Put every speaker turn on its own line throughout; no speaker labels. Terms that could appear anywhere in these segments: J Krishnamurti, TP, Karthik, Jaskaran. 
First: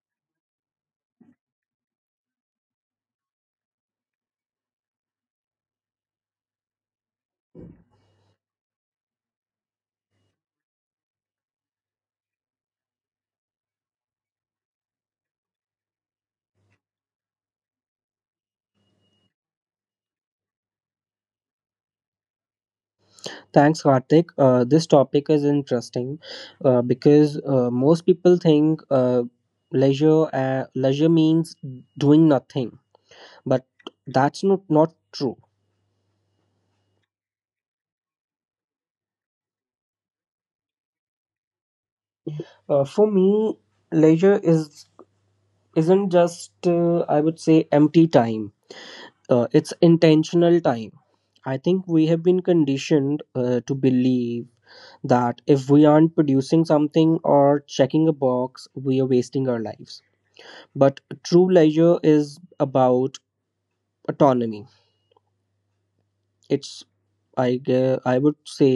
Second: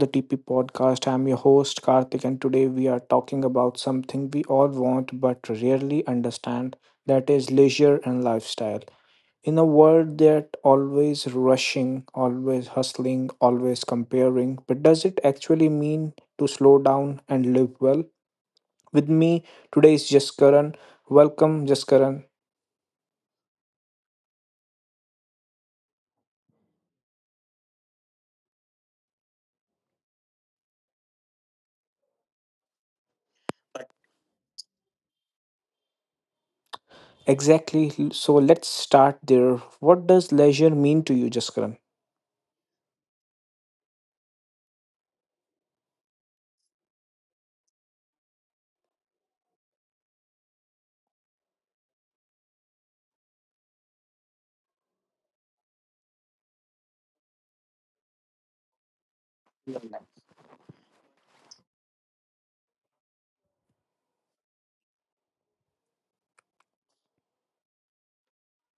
the TP podcast. I'm your host, Karthik, and today we are talking about something we all want but rarely understand, that is leisure and lifestyle. In a world that always rushing, always hustling, always comparing, but does it actually mean to slow down and live well? With me today is Jaskaran. Welcome, Jaskaran.
Thanks, Karthik. This topic is interesting, because most people think, leisure means doing nothing, but that's not true.
Exactly. So let's start there. What does leisure mean to you, Jaskaran?
For me, leisure is isn't just, I would say, empty time. It's intentional time. I think we have been conditioned, to believe that if we aren't producing something or checking a box, we are wasting our lives, but true leisure is about autonomy. it's I would say,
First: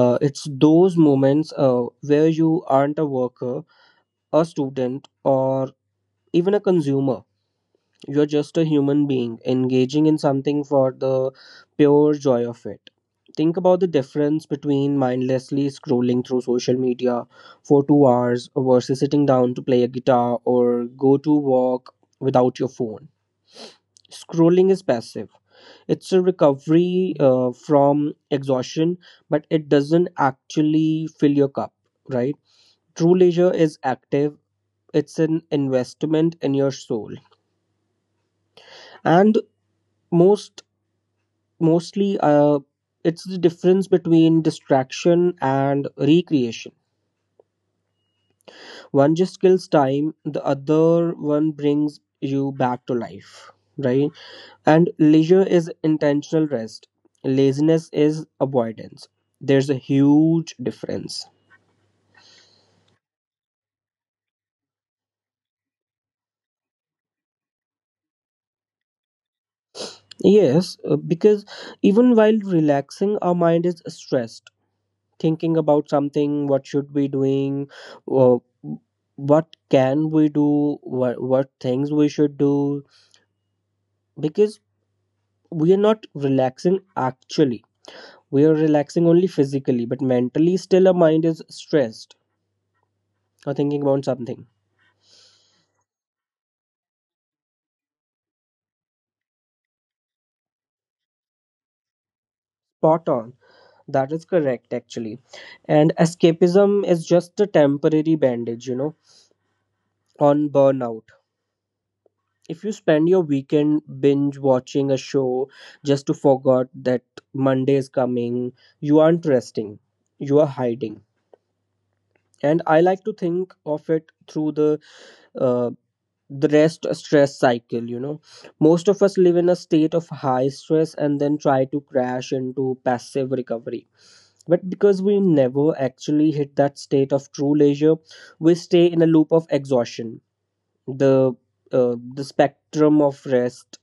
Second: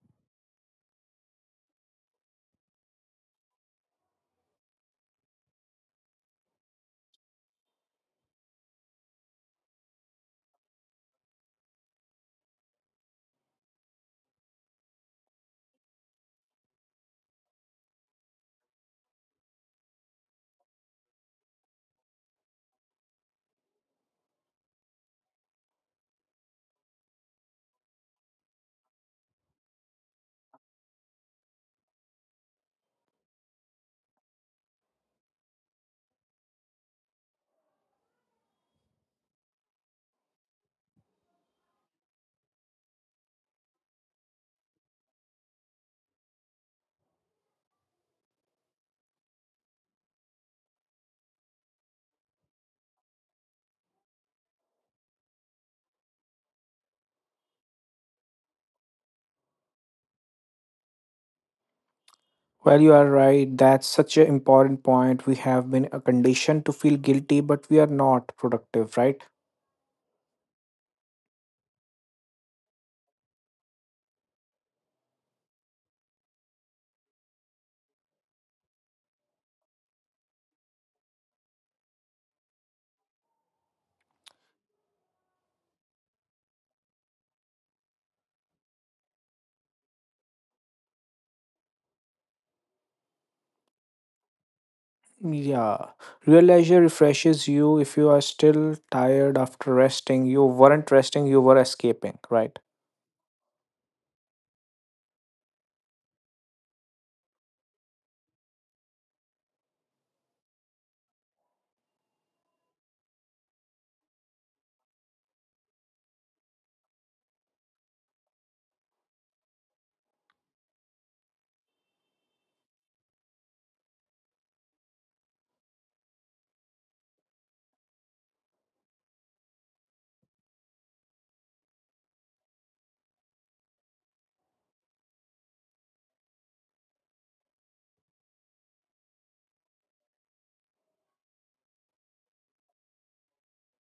it's those moments, where you aren't a worker, a student, or even a consumer. You're just a human being engaging in something for the pure joy of it. Think about the difference between mindlessly scrolling through social media for 2 hours versus sitting down to play a guitar or go to walk without your phone. Scrolling is passive. It's a recovery, from exhaustion, but it doesn't actually fill your cup, right? True leisure is active. It's an investment in your soul, and most mostly, it's the difference between distraction and recreation. One just kills time; the other one brings you back to life, right? And leisure is intentional rest. Laziness is avoidance. There's a huge difference.
Well, you are right. That's such an important point. We have been conditioned to feel guilty, but we are not productive, right?
Yes, because even while relaxing, our mind is stressed, thinking about something, what should we doing, uh, what can we do, what things we should do, because we are not relaxing actually. We are relaxing only physically, but mentally still our mind is stressed or thinking about something.
Yeah. Real leisure refreshes you if you are still tired after resting. You weren't resting, you were escaping, right?
Spot on. That is correct actually. And escapism is just a temporary bandage, on burnout. If you spend your weekend binge watching a show just to forget that Monday is coming, you aren't resting, you are hiding. And I like to think of it through uh, the rest stress cycle. Most of us live in a state of high stress and then try to crash into passive recovery, but because we never actually hit that state of true leisure, we stay in a loop of exhaustion. The uh, the spectrum of rest.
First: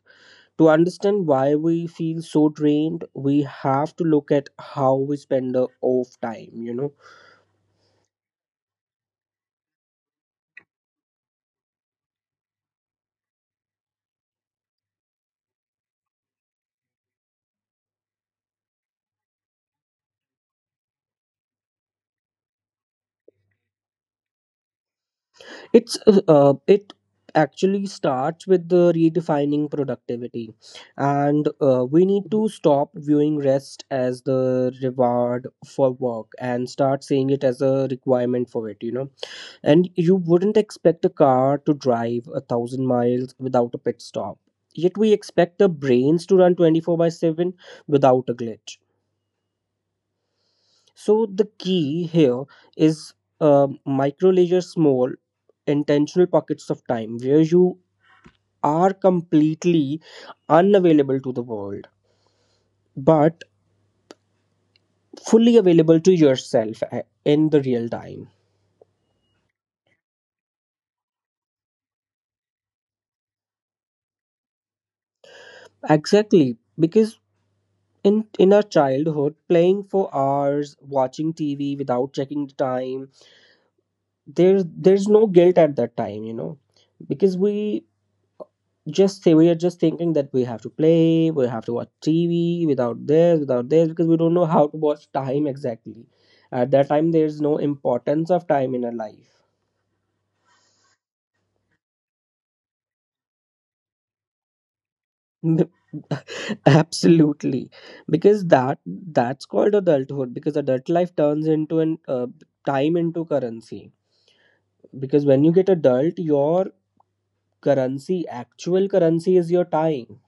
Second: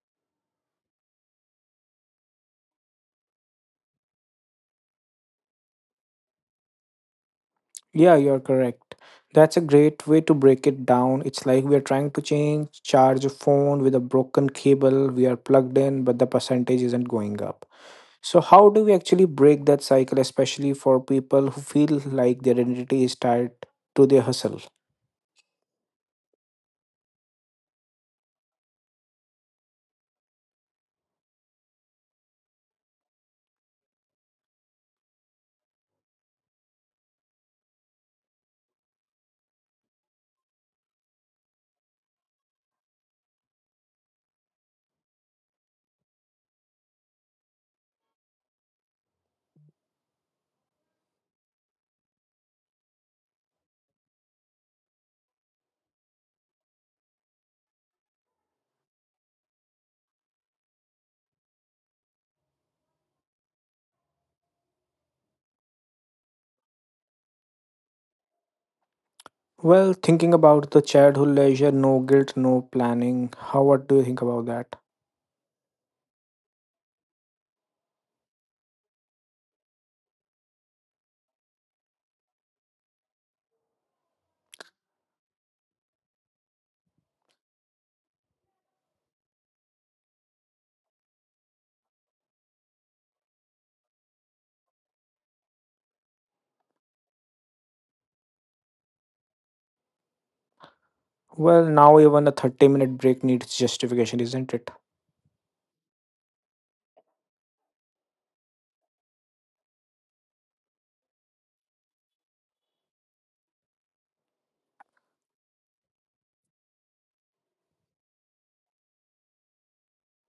To understand why we feel so drained, we have to look at how we spend the off time.
Yeah, you're correct. That's a great way to break it down. It's like we are trying to change, charge a phone with a broken cable. We are plugged in, but the percentage isn't going up. So, how do we actually break that cycle, especially for people who feel like their identity is tied to their hustle?
It actually starts with the redefining productivity. And we need to stop viewing rest as the reward for work and start seeing it as a requirement for it. And you wouldn't expect a car to drive 1,000 miles without a pit stop, yet we expect the brains to run 24 by 7 without a glitch. So the key here is, micro leisure, small, intentional pockets of time where you are completely unavailable to the world, but fully available to in the real time.
Well, thinking about the childhood leisure, no guilt, no planning. How what do you think about that?
Exactly, because in our childhood, playing for hours, watching TV without checking the time, there's no guilt at that time, because we just say, we are just thinking that we have to play, we have to watch TV without this, because we don't know how to watch time exactly. At that time there's no importance of time in our life.
Well, now even a 30-minute break needs justification, isn't it?
Absolutely, because that's called adulthood, because adult life turns into an time into currency. Because when you get adult, your currency actual currency is your time.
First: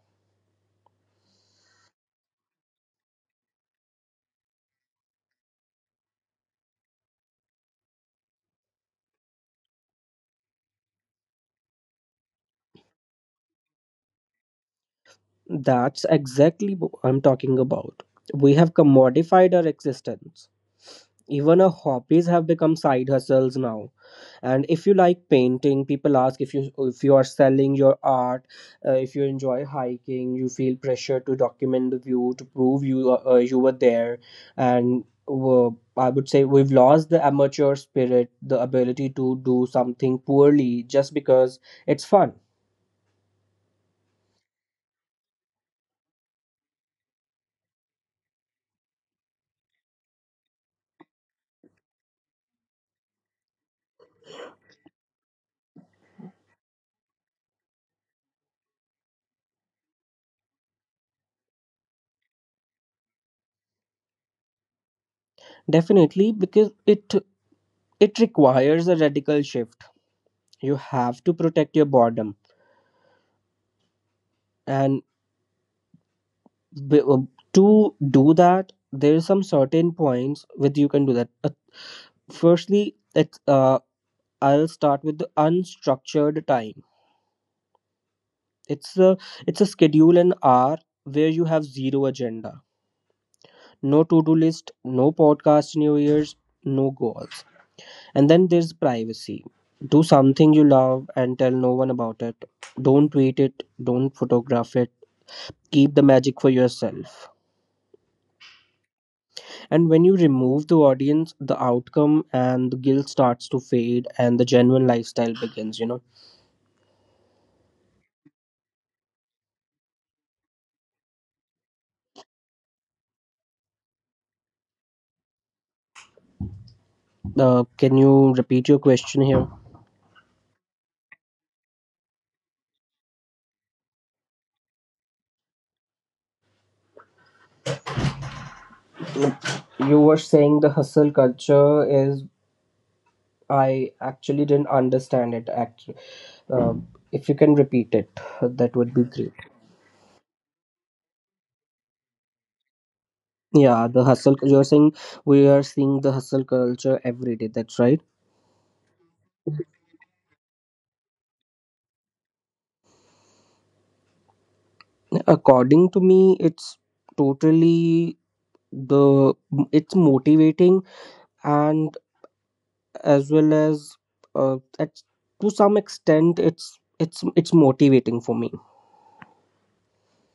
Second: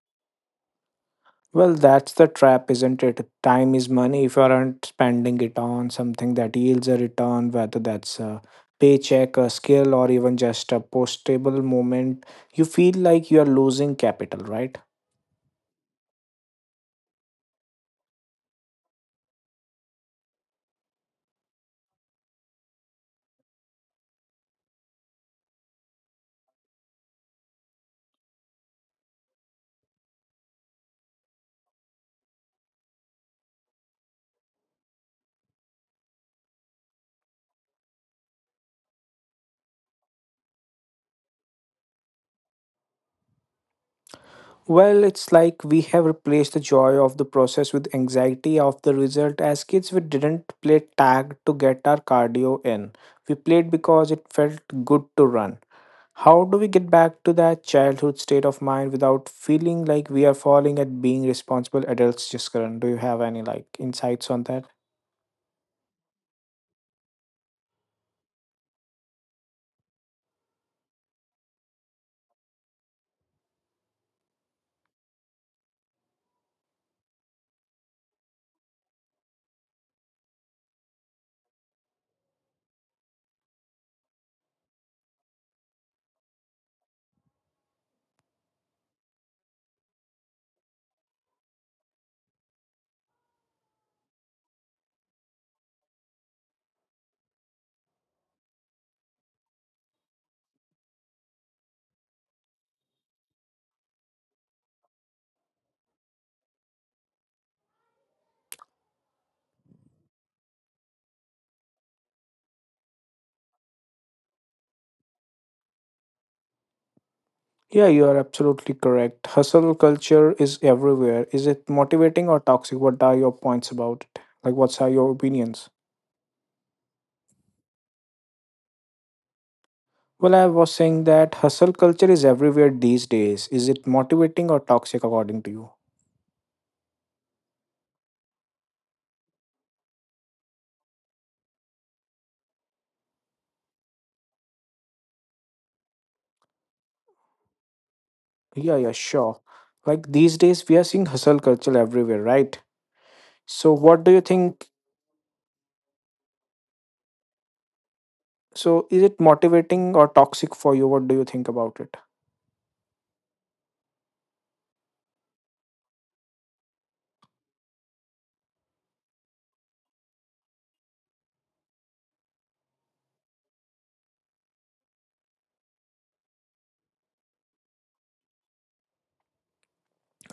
Well, that's the trap, isn't it? Time is money. If you aren't spending it on something that yields a return, whether that's a paycheck, a skill, or even just a postable moment, you feel like you are losing capital, right?
That's exactly what I'm talking about. We have commodified our existence. Even our hobbies have become side hustles now. And if you like painting, people ask if you are selling your art. If you enjoy hiking, you feel pressure to document the view to prove you were there. And I would say we've lost the amateur spirit, the ability to do something poorly just because it's fun.
Well, it's like we have replaced the joy of the process with anxiety of the result. As kids, we didn't play tag to get our cardio in. We played because it felt good to run. How do we get back to that childhood state of mind without feeling like we are falling at being responsible adults, Jaskaran? Do you have any like insights on that?
Definitely, because it requires a radical shift. You have to protect your boredom. And b- uh, to do that, there are some certain points with you can do that. Firstly, I'll start with the unstructured time. It's a, it's a schedule and hour where you have zero agenda. No to-do list, no podcast in your ears, no goals. And then there's privacy. Do something you love and tell no one about it. Don't tweet it, don't photograph it. Keep the magic for yourself. And when you remove the audience, the outcome and the guilt starts to fade and the genuine lifestyle begins.
Yeah, you are absolutely correct. Hustle culture is everywhere. Is it motivating or toxic? What are your points about it? Like, what are your opinions?
Can you repeat your question here?
Well, I was saying that hustle culture is everywhere these days. Is it motivating or toxic according to you?
You were saying the hustle culture is, I actually didn't understand it. Actually, uh, if you can repeat it, that
Yeah, yeah,
would be great.
sure. Like these days, we are seeing hustle culture everywhere, right? So,
Yeah, the
what do you
hustle, you're
think?
saying we are seeing the hustle culture every day, that's right.
So, is it motivating or toxic for you? What do you think about it?
According to me, it's totally the it's motivating, and as well as, uh, at, to some extent, it's motivating for me.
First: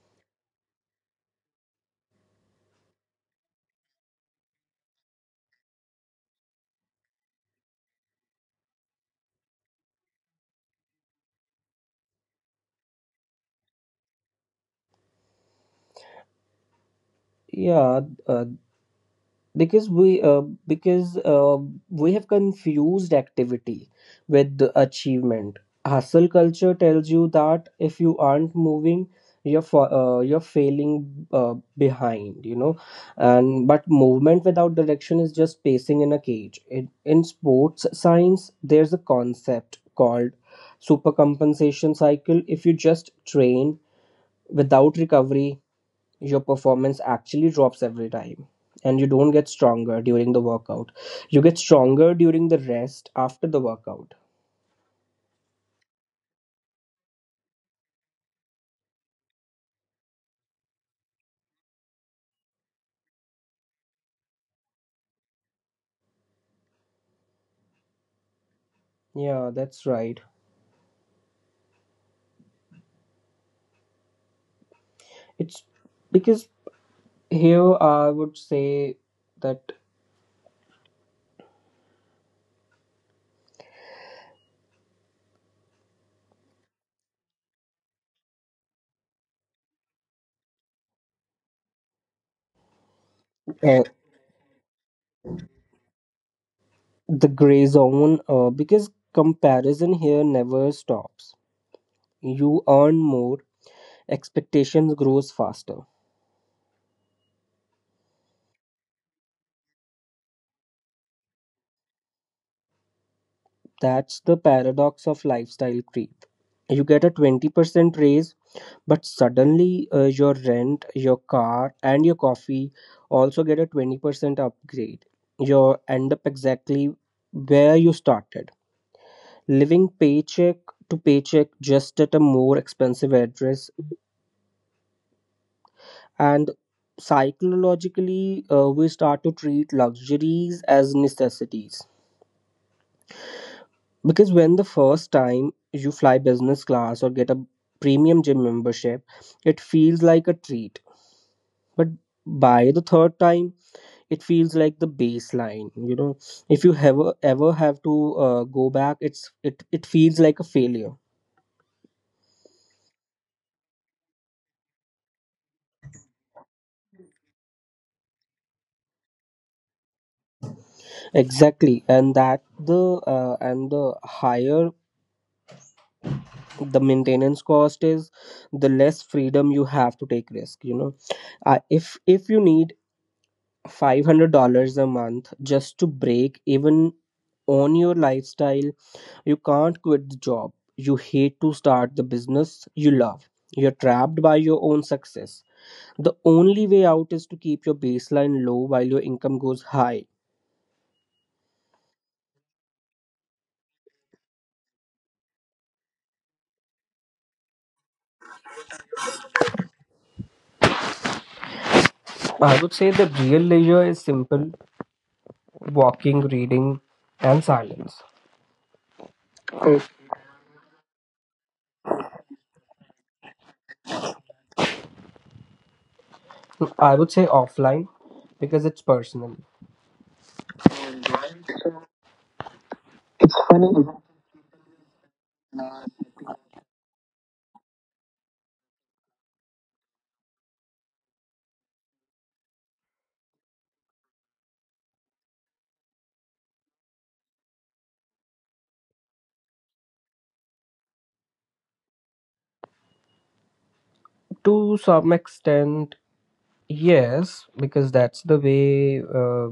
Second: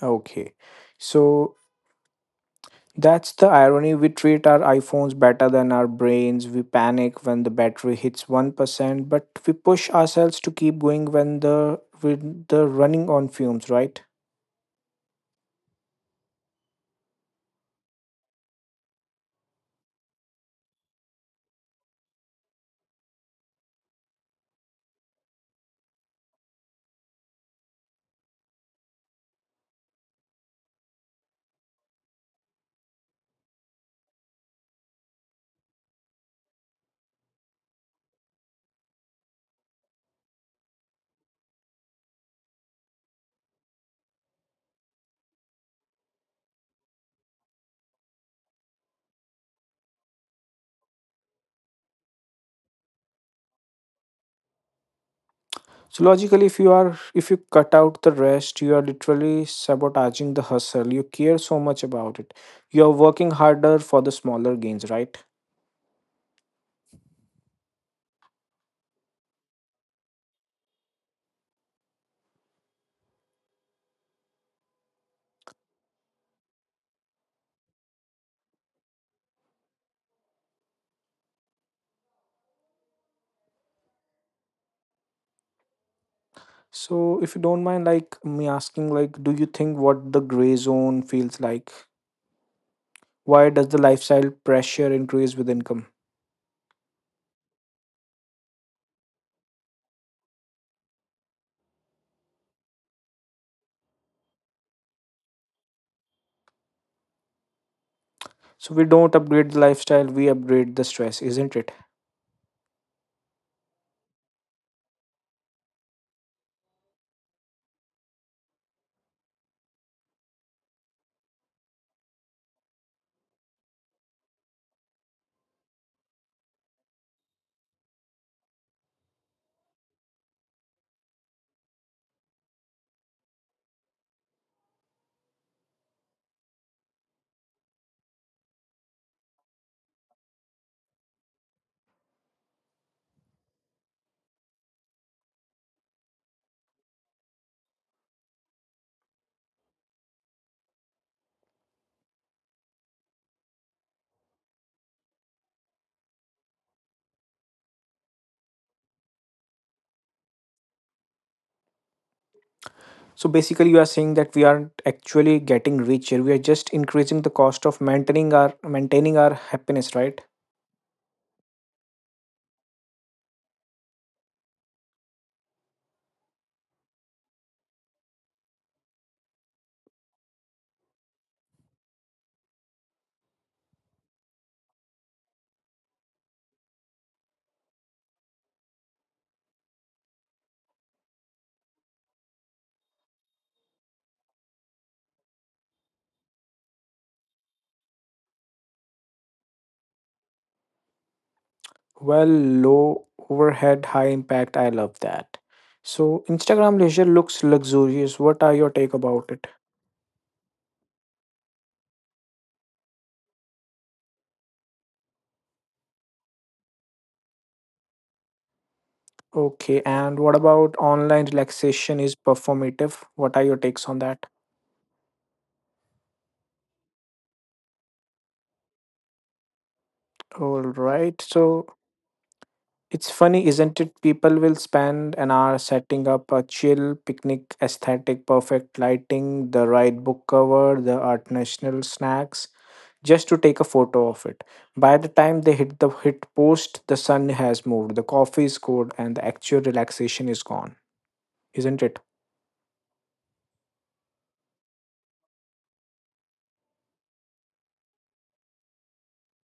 Okay. So, that's the irony. We treat our iPhones better than our brains. We panic when the battery hits 1%, but we push ourselves to keep going when the, with the running on fumes, right?
Yeah, uh, because we have confused activity with the achievement. Hustle culture tells you that if you aren't moving, you're failing, behind, and but movement without direction is just pacing in a cage. In sports science there's a concept called supercompensation cycle. If you just train without recovery, your performance actually drops every time. And you don't get stronger during the workout; you get stronger during the rest after the workout.
So logically, if you are if you cut out the rest, you are literally sabotaging the hustle. You care so much about it. You are working harder for the smaller gains, right?
Yeah, that's right. It's because, here, I would say that,
So if you don't mind like me asking like do you think what the gray zone feels like? Why does the
uh,
lifestyle pressure increase with income?
the gray zone, because comparison here never stops. You earn more, expectations grows faster.
So we don't upgrade the lifestyle, we upgrade the stress, isn't it?
That's the paradox of lifestyle creep. You get a 20% raise, but suddenly, your rent, your car, and your coffee also get a 20% upgrade. You end up exactly where you started, living paycheck to paycheck just at a more expensive address. And psychologically, we start to treat luxuries as necessities. Because when the first time you fly business class or get a premium gym membership, it feels like a treat. But by the third time it feels like the baseline. If you ever have to, go back, it feels like a failure.
So basically you are saying that we aren't actually getting richer. We are just increasing the cost of maintaining our happiness, right?
Exactly, and that, the and the higher the maintenance cost is, the less freedom you have to take risk. If you need $500 a month just to break even on your lifestyle, you can't quit the job you hate to start the business you love. You're trapped by your own success. The only way out is to keep your baseline low while your income goes high.
Well, low overhead, high impact. I love that. So, Instagram leisure looks luxurious. What are your take about it?
I would say the real leisure is simple: walking, reading, and silence.
Okay, and what about online relaxation is performative? What are your takes on that?
I would say offline, because it's personal.
All right, so it's funny, isn't it? People will spend an hour setting up a chill picnic aesthetic, perfect lighting, the right book cover, the art national snacks, just to take a photo of it. By the time they hit the hit post, the sun has moved, the coffee is cold, and the actual relaxation is gone, isn't it?
To some extent, yes, because that's the way,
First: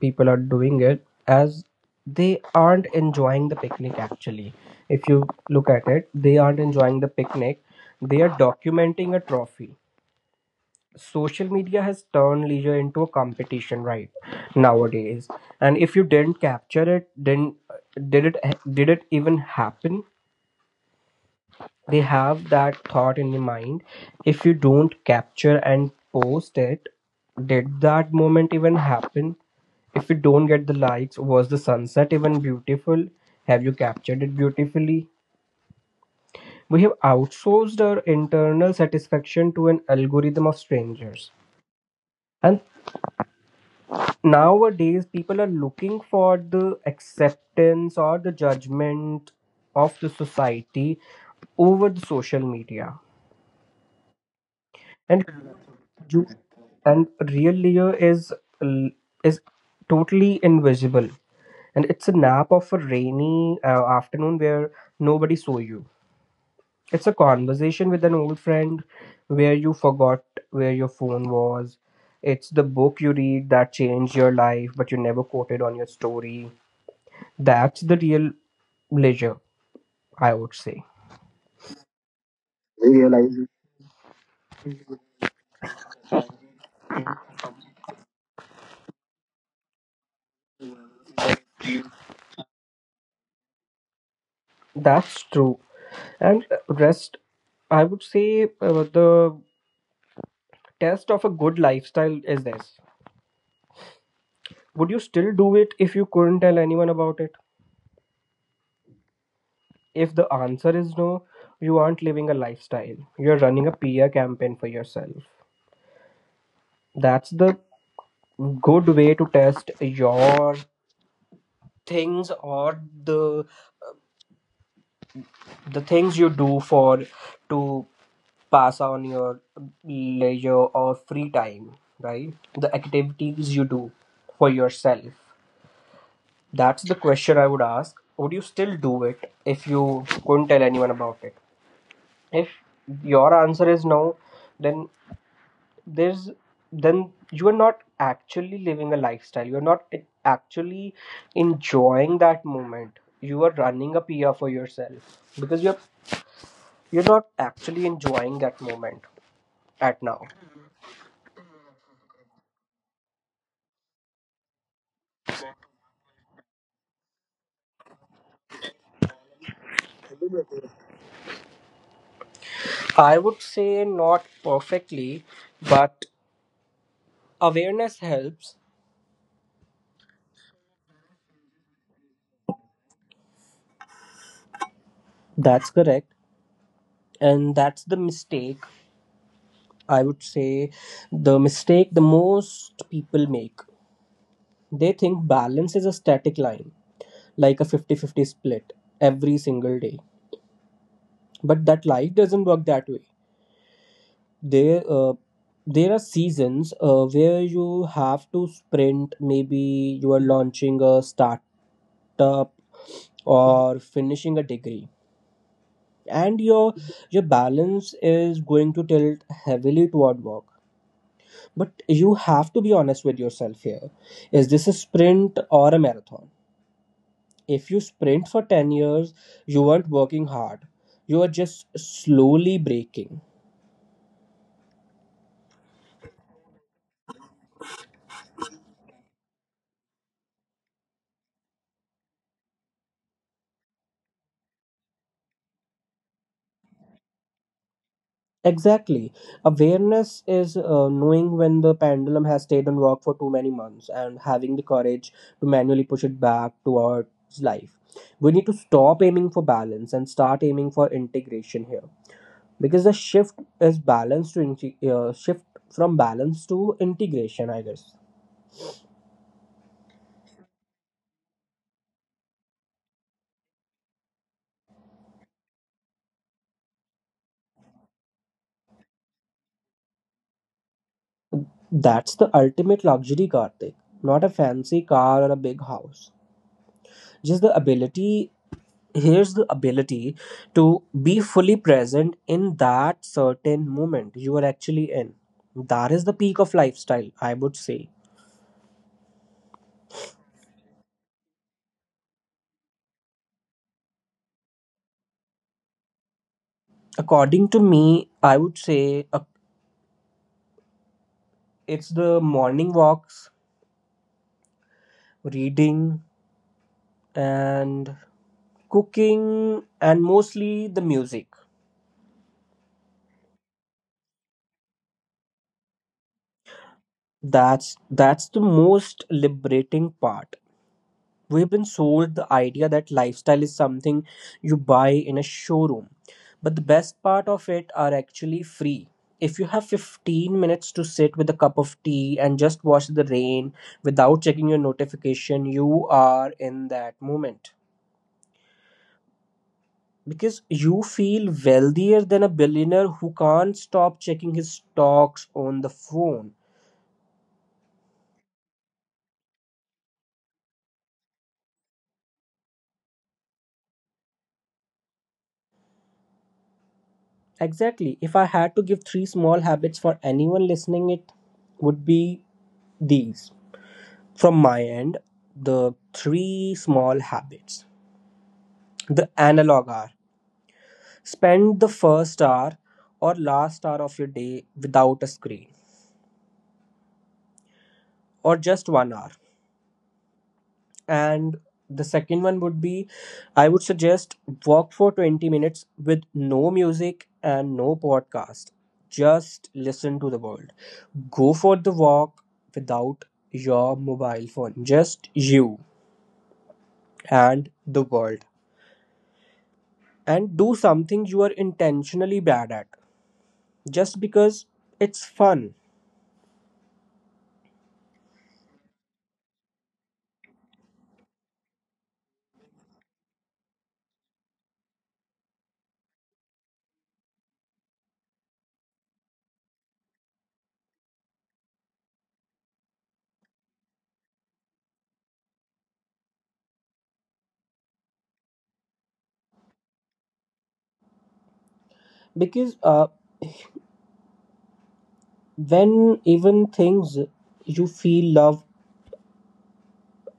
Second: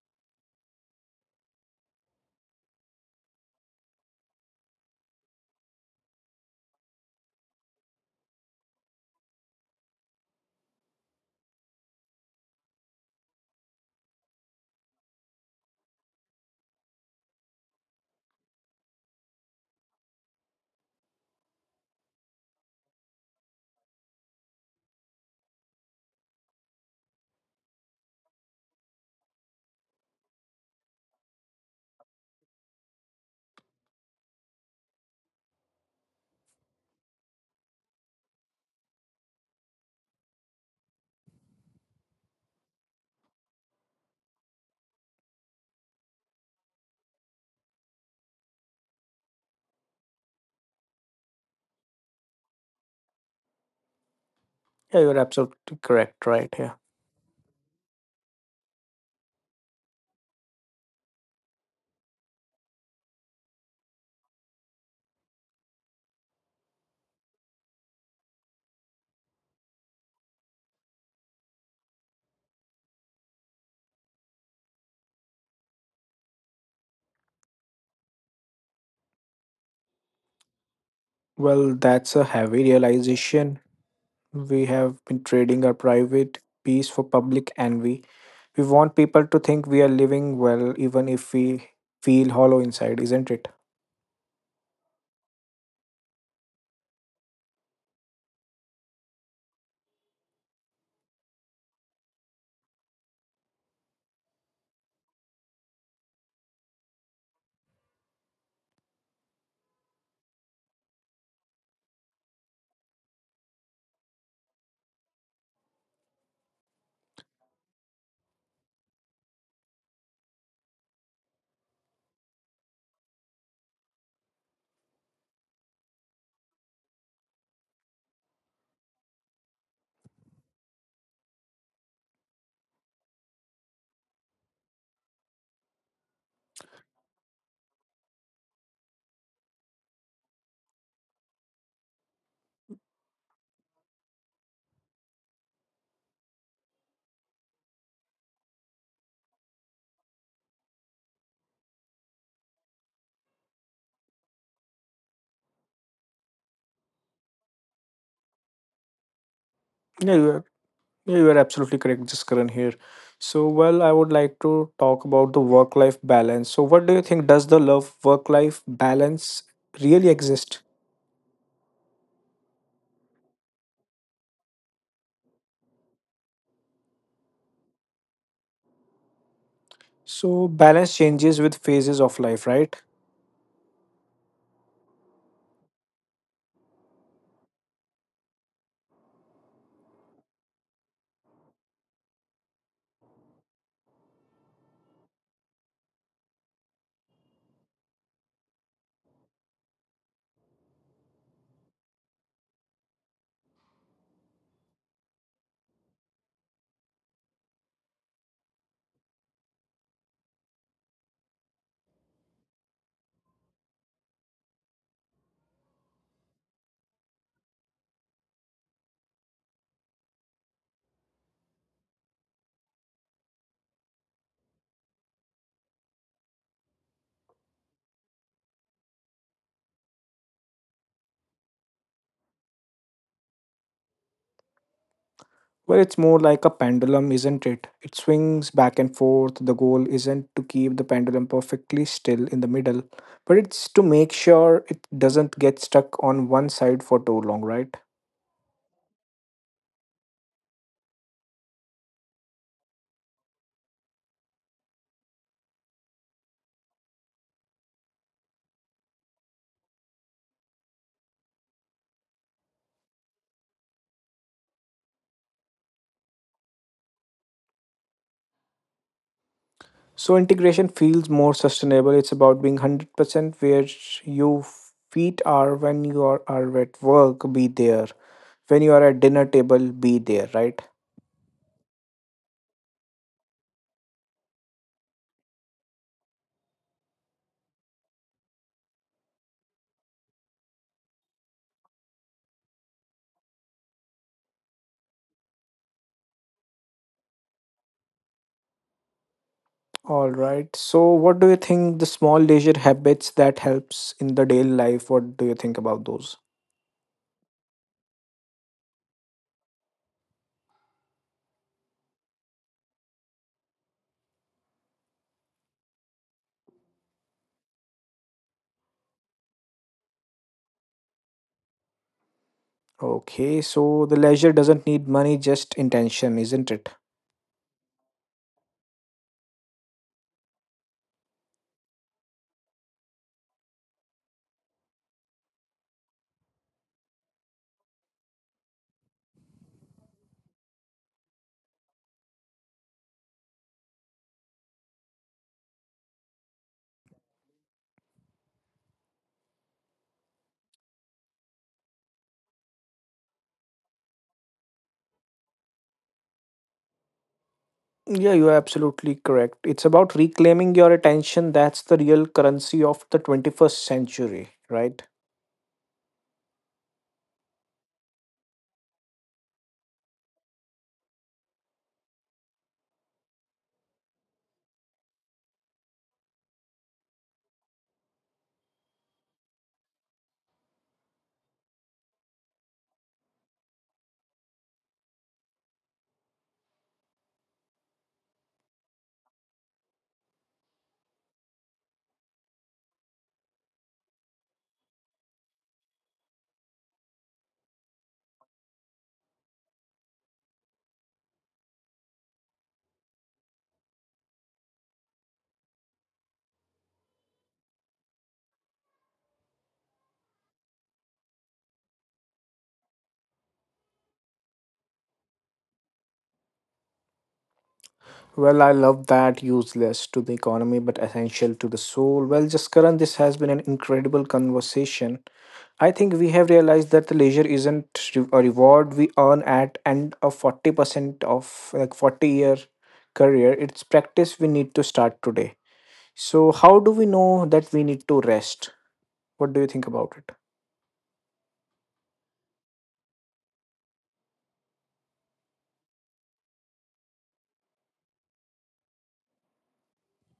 people are doing it, as they aren't enjoying the picnic actually. If you look at it, they aren't enjoying the picnic, they are documenting a trophy. Social media has turned leisure into a competition, right? Nowadays, and if you didn't capture it, then, did it, did it even happen? They have that thought in their mind: if you don't capture and post it, did that moment even happen? If you don't get the likes, was the sunset even beautiful? Have you captured it beautifully? We have outsourced our internal satisfaction to an algorithm of strangers. And nowadays, people are looking for the acceptance or the judgment of the society over the social media.
Yeah, you're
And
absolutely correct,
you
right? Yeah.
and real layer l- is totally invisible, and it's a nap of a rainy, afternoon where nobody saw you. It's a conversation with an old friend where you forgot where your phone was. It's the book you read that changed your life but you never quoted on your story. That's the real leisure, I would say.
Well, that's a heavy
Realize it.
realization. We have been trading our private peace for public envy. We want people to think we are living well, even if we feel hollow inside, isn't it?
That's true. And rest, I would say, the test of a good lifestyle is this. Would you still do it if you couldn't tell anyone about it? If the answer is no, you aren't living a lifestyle. You're running a PR campaign for yourself. That's the good way to test your things, or the the things you do for, to pass on your leisure or free time, right? The activities you do for yourself. That's the question I would ask. Would you still do it if you couldn't tell anyone about it? If your answer is no, then there's then you are not actually living a lifestyle. You're not actually enjoying that moment. You are running a PR for yourself, because you're not actually enjoying that moment at now.
Yeah, yeah, you are absolutely correct, Jaskaran here. So, well, I would like to talk about the work-life balance. So, what do you think? Does the love work-life balance really exist?
I would say not perfectly, but awareness helps.
So, balance changes with phases of life, right?
That's correct. And that's the mistake. I would say the mistake the most people make. They think balance is a static line, like a 50-50 split every single day. But that life doesn't work that way. There, uh, there are seasons, where you have to sprint. Maybe you are launching a startup or finishing a degree and your balance is going to tilt heavily toward work, but you have to be honest with yourself. Here, is this a sprint or a marathon? If you sprint for 10 years, you weren't working hard, you are just slowly breaking.
Well, it's more like a pendulum, isn't it? It swings back and forth. The goal isn't to keep the pendulum perfectly still in the middle, but it's to make sure it doesn't get stuck on one side for too long, right?
Exactly. Awareness is knowing when the pendulum has stayed on work for too many months and having the courage to manually push it back towards life. We need to stop aiming for balance and start aiming for integration here, because the shift is shift from balance to integration, I guess.
So integration feels more sustainable. It's about being 100% where your feet are when you are at work, be there. When you are at dinner table, be there, right?
That's the ultimate luxury, Karthik. Not a fancy car or a big house, just the ability to be fully present in that certain moment you are actually in. That is the peak of lifestyle, I would say.
All right. So what do you think the small leisure habits that helps in the daily life? What do you think about those?
According to me, I would say, uh, it's the morning walks, reading, and cooking, and mostly the music.
Okay, so the leisure doesn't need money, just intention, isn't it?
That's the most liberating part. We've been sold the idea that lifestyle is something you buy in a showroom, but the best part of it are actually free. If you have 15 minutes to sit with a cup of tea and just watch the rain without checking your notification, you are in that moment, because you feel wealthier than a billionaire who can't stop checking his stocks on the phone.
Yeah, you are absolutely correct. It's about reclaiming your attention. That's the real currency of the 21st century, right?
Exactly. If I had to give three small habits for anyone listening, it would be these. From my end, the three small habits. The analog hour. Spend the first hour or last hour of your day without a screen, or just 1 hour. And the second one would be, I would suggest, walk for 20 minutes with no music and no podcast, just listen to the world. Go for the walk without your mobile phone, just you and the world. And do something you are intentionally bad at just because it's fun.
Well, I love that, useless to the economy but essential to the soul. Well, Jaskaran, this has been an incredible conversation. I think we have realized that the leisure isn't a reward we earn at end of 40% of like 40-year career. It's practice we need to start today. So how do we know that we need to rest? What do you think about it?
Because when even things you feel love,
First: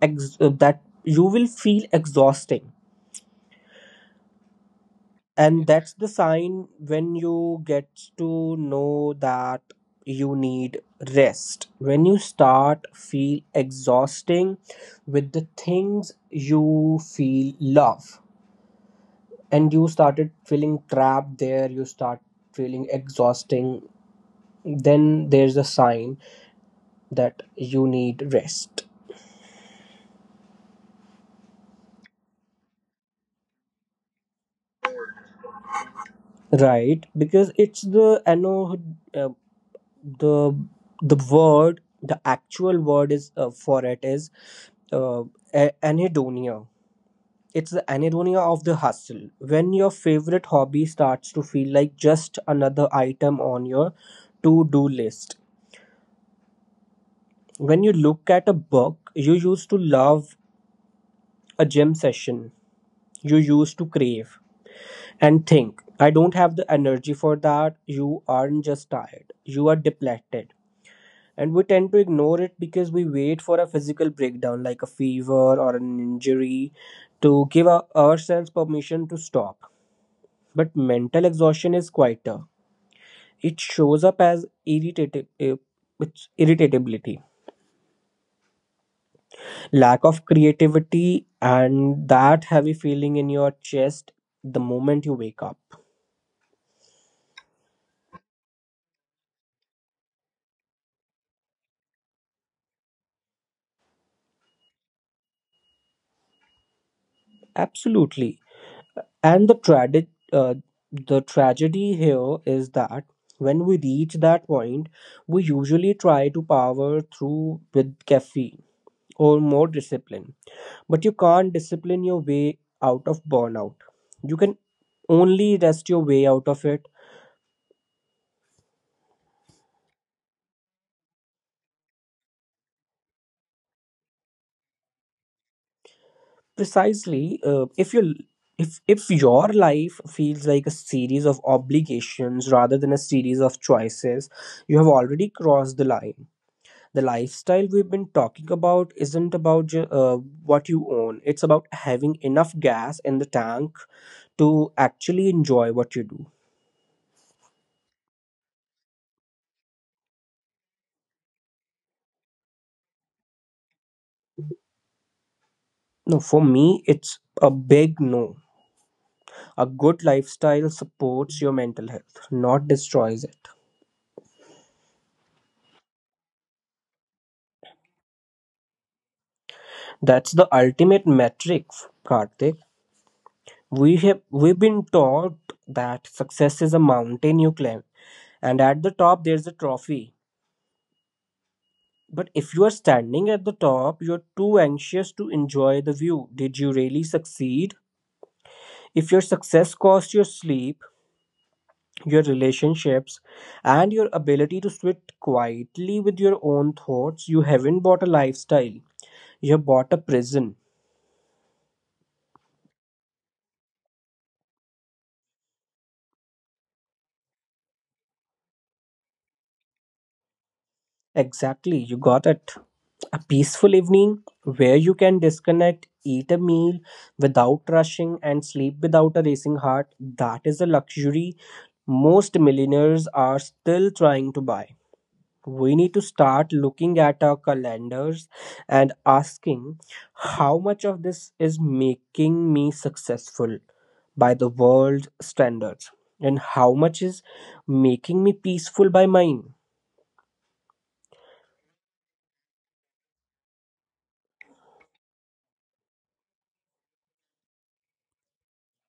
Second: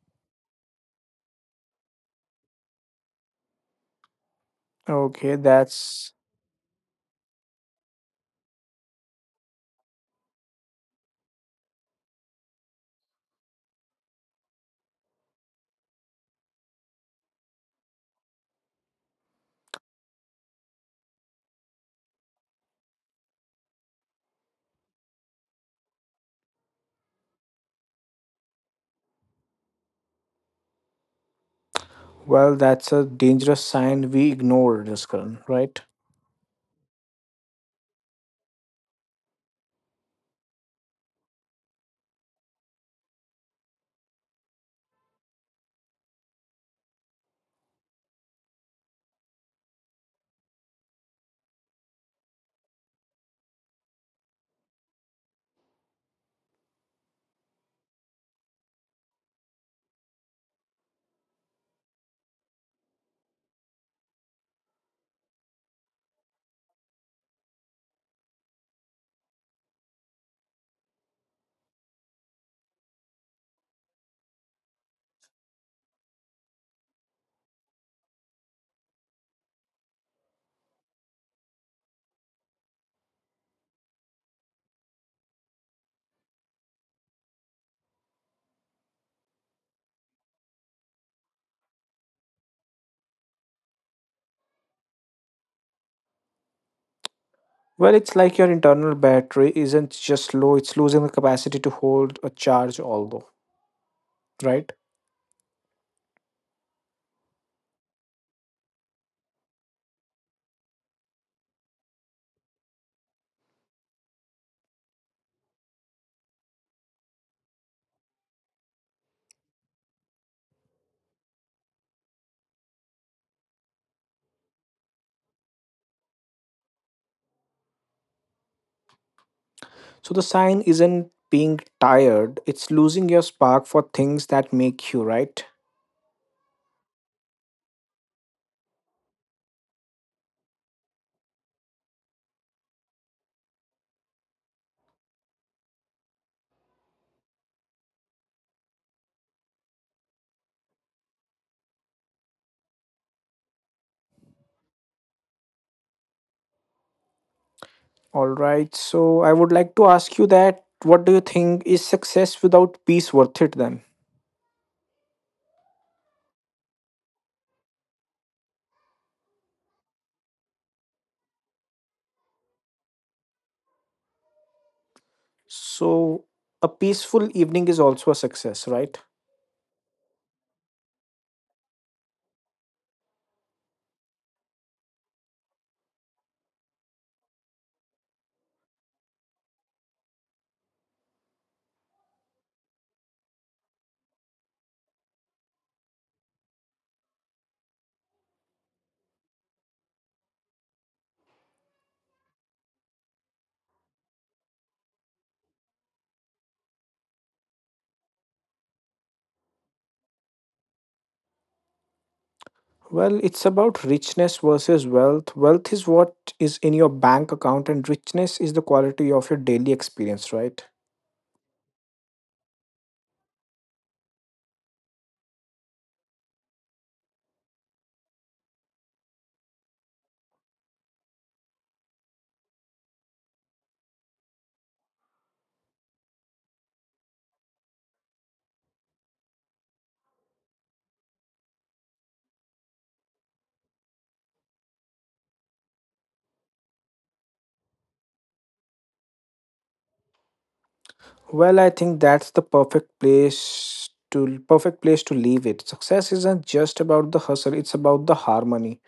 that you will feel exhausting.
Okay,
And that's the
that's
sign when you get to know that you need rest. When you start feel exhausting with the things you feel love, and you started feeling trapped there, you start feeling exhausting, then there's a sign that you need rest.
well, that's a dangerous sign we ignore, Jaskaran, right?
Right, because it's the ano uh, the the word, the actual word is for it is, uh, anhedonia. It's the anhedonia of the hustle, when your favorite hobby starts to feel like just another item on your to do list, when you look at a book you used to love, a gym session you used to crave, and think I don't have the energy for that, you aren't just tired, you are depleted. And we tend to ignore it because we wait for a physical breakdown like a fever or an injury to give ourselves permission to stop. But mental exhaustion is quieter, it shows up as it's irritability, lack of creativity, and that heavy feeling in your chest the moment you wake up.
Well, it's like your internal battery isn't just low, it's losing the capacity to hold a charge, although, right?
Absolutely. And the tragedy, uh, the tragedy here is that when we reach that point, we usually try to power through with caffeine or more discipline. But you can't discipline your way out of burnout. You can only rest your way out of it.
So the sign isn't being tired, it's losing your spark for things that make you, right?
Precisely. If your life feels like a series of obligations rather than a series of choices, you have already crossed the line. The lifestyle we've been talking about isn't about what you own, it's about having enough gas in the tank to actually enjoy what you do.
All right, so I would like to ask you that what do you think is success without peace worth it then?
No, for me, it's a big no. A good lifestyle supports your mental health, not destroys it.
So, a peaceful evening is also a success, right?
That's the ultimate metric, Karthik. We've been taught that success is a mountain you climb, and at the top there's a trophy. But if you are standing at the top, you're too anxious to enjoy the view. Did you really succeed? If your success cost your sleep, your relationships, and your ability to sit quietly with your own thoughts, you haven't bought a lifestyle. You have bought a prison.
Well, it's about richness versus wealth. Wealth is what is in your bank account, and richness is the quality of your daily experience, right?
Exactly, you got it. A peaceful evening where you can disconnect, eat a meal without rushing, and sleep without a racing heart. That is a luxury most millionaires are still trying to buy. We need to start looking at our calendars and asking, how much of this is making me successful by the world standards, and how much is making me peaceful by mine?
Well, I think that's the perfect place to leave it. Success isn't just about the hustle, it's about the harmony.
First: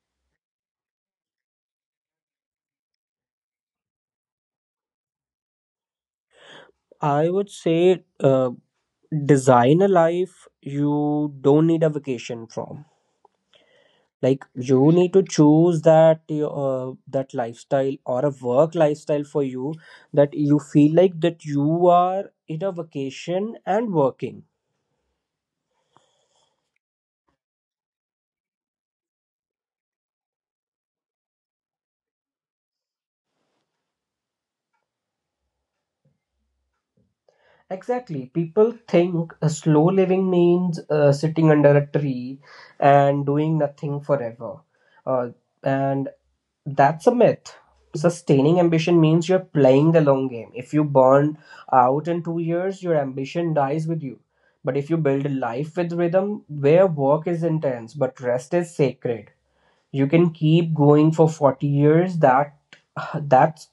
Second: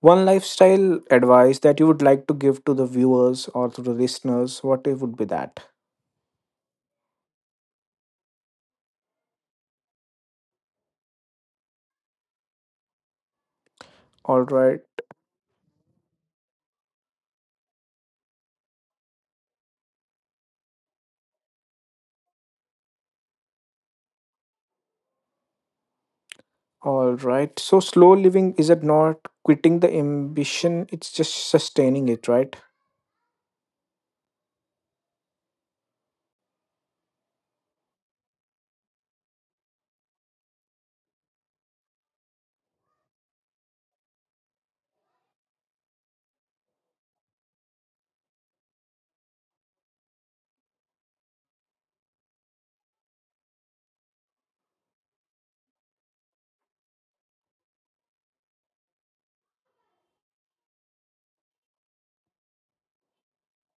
One lifestyle advice that you would like to give to the viewers or to the listeners, what it would be that?
I would say, design a life you don't need a vacation from.
All
Like,
right.
you need to choose that. That lifestyle, or a work lifestyle for you, that you feel like that you are in a vacation and working.
All right. So slow living is it not quitting the ambition, it's just sustaining it, right?
Exactly. People think slow living means sitting under a tree and doing nothing forever. Uh, and that's a myth. Sustaining ambition means you're playing the long game. If you burn out in 2 years, your ambition dies with you. But if you build a life with rhythm where work is intense but rest is sacred, you can keep going for 40 years. That's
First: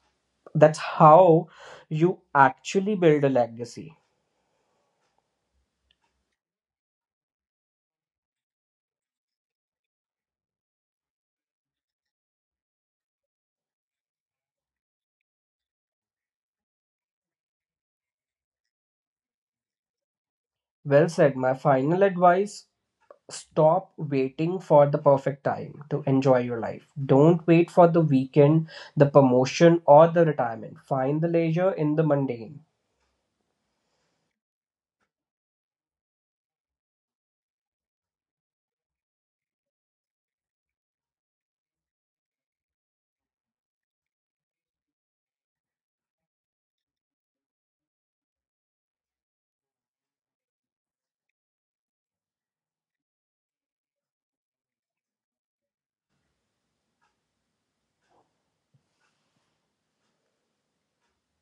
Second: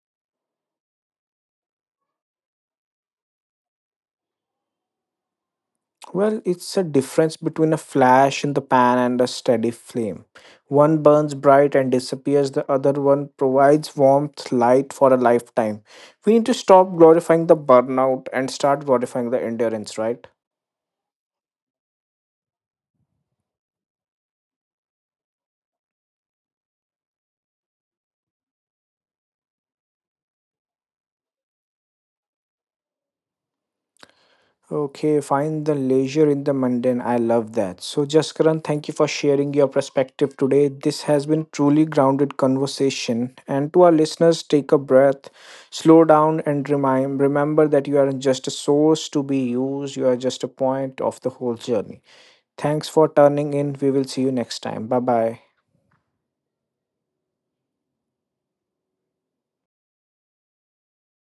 that's how you actually build a legacy.
Well, it's a difference between a flash in the pan and a steady flame. One burns bright and disappears, the other one provides warmth, light for a lifetime. We need to stop glorifying the burnout and start glorifying the endurance, right?
Well said. My final advice, stop waiting for the perfect time to enjoy your life. Don't wait for the weekend, the promotion, or the retirement. Find the leisure in the mundane.
Okay, find the leisure in the mundane. I love that. So, Jaskaran, thank you for sharing your perspective today. This has been truly grounded conversation. And to our listeners, take a breath, slow down, and remind remember that you are just a source to be used. You are just a point of the whole journey. Thanks for turning in. We will see you next time. Bye bye.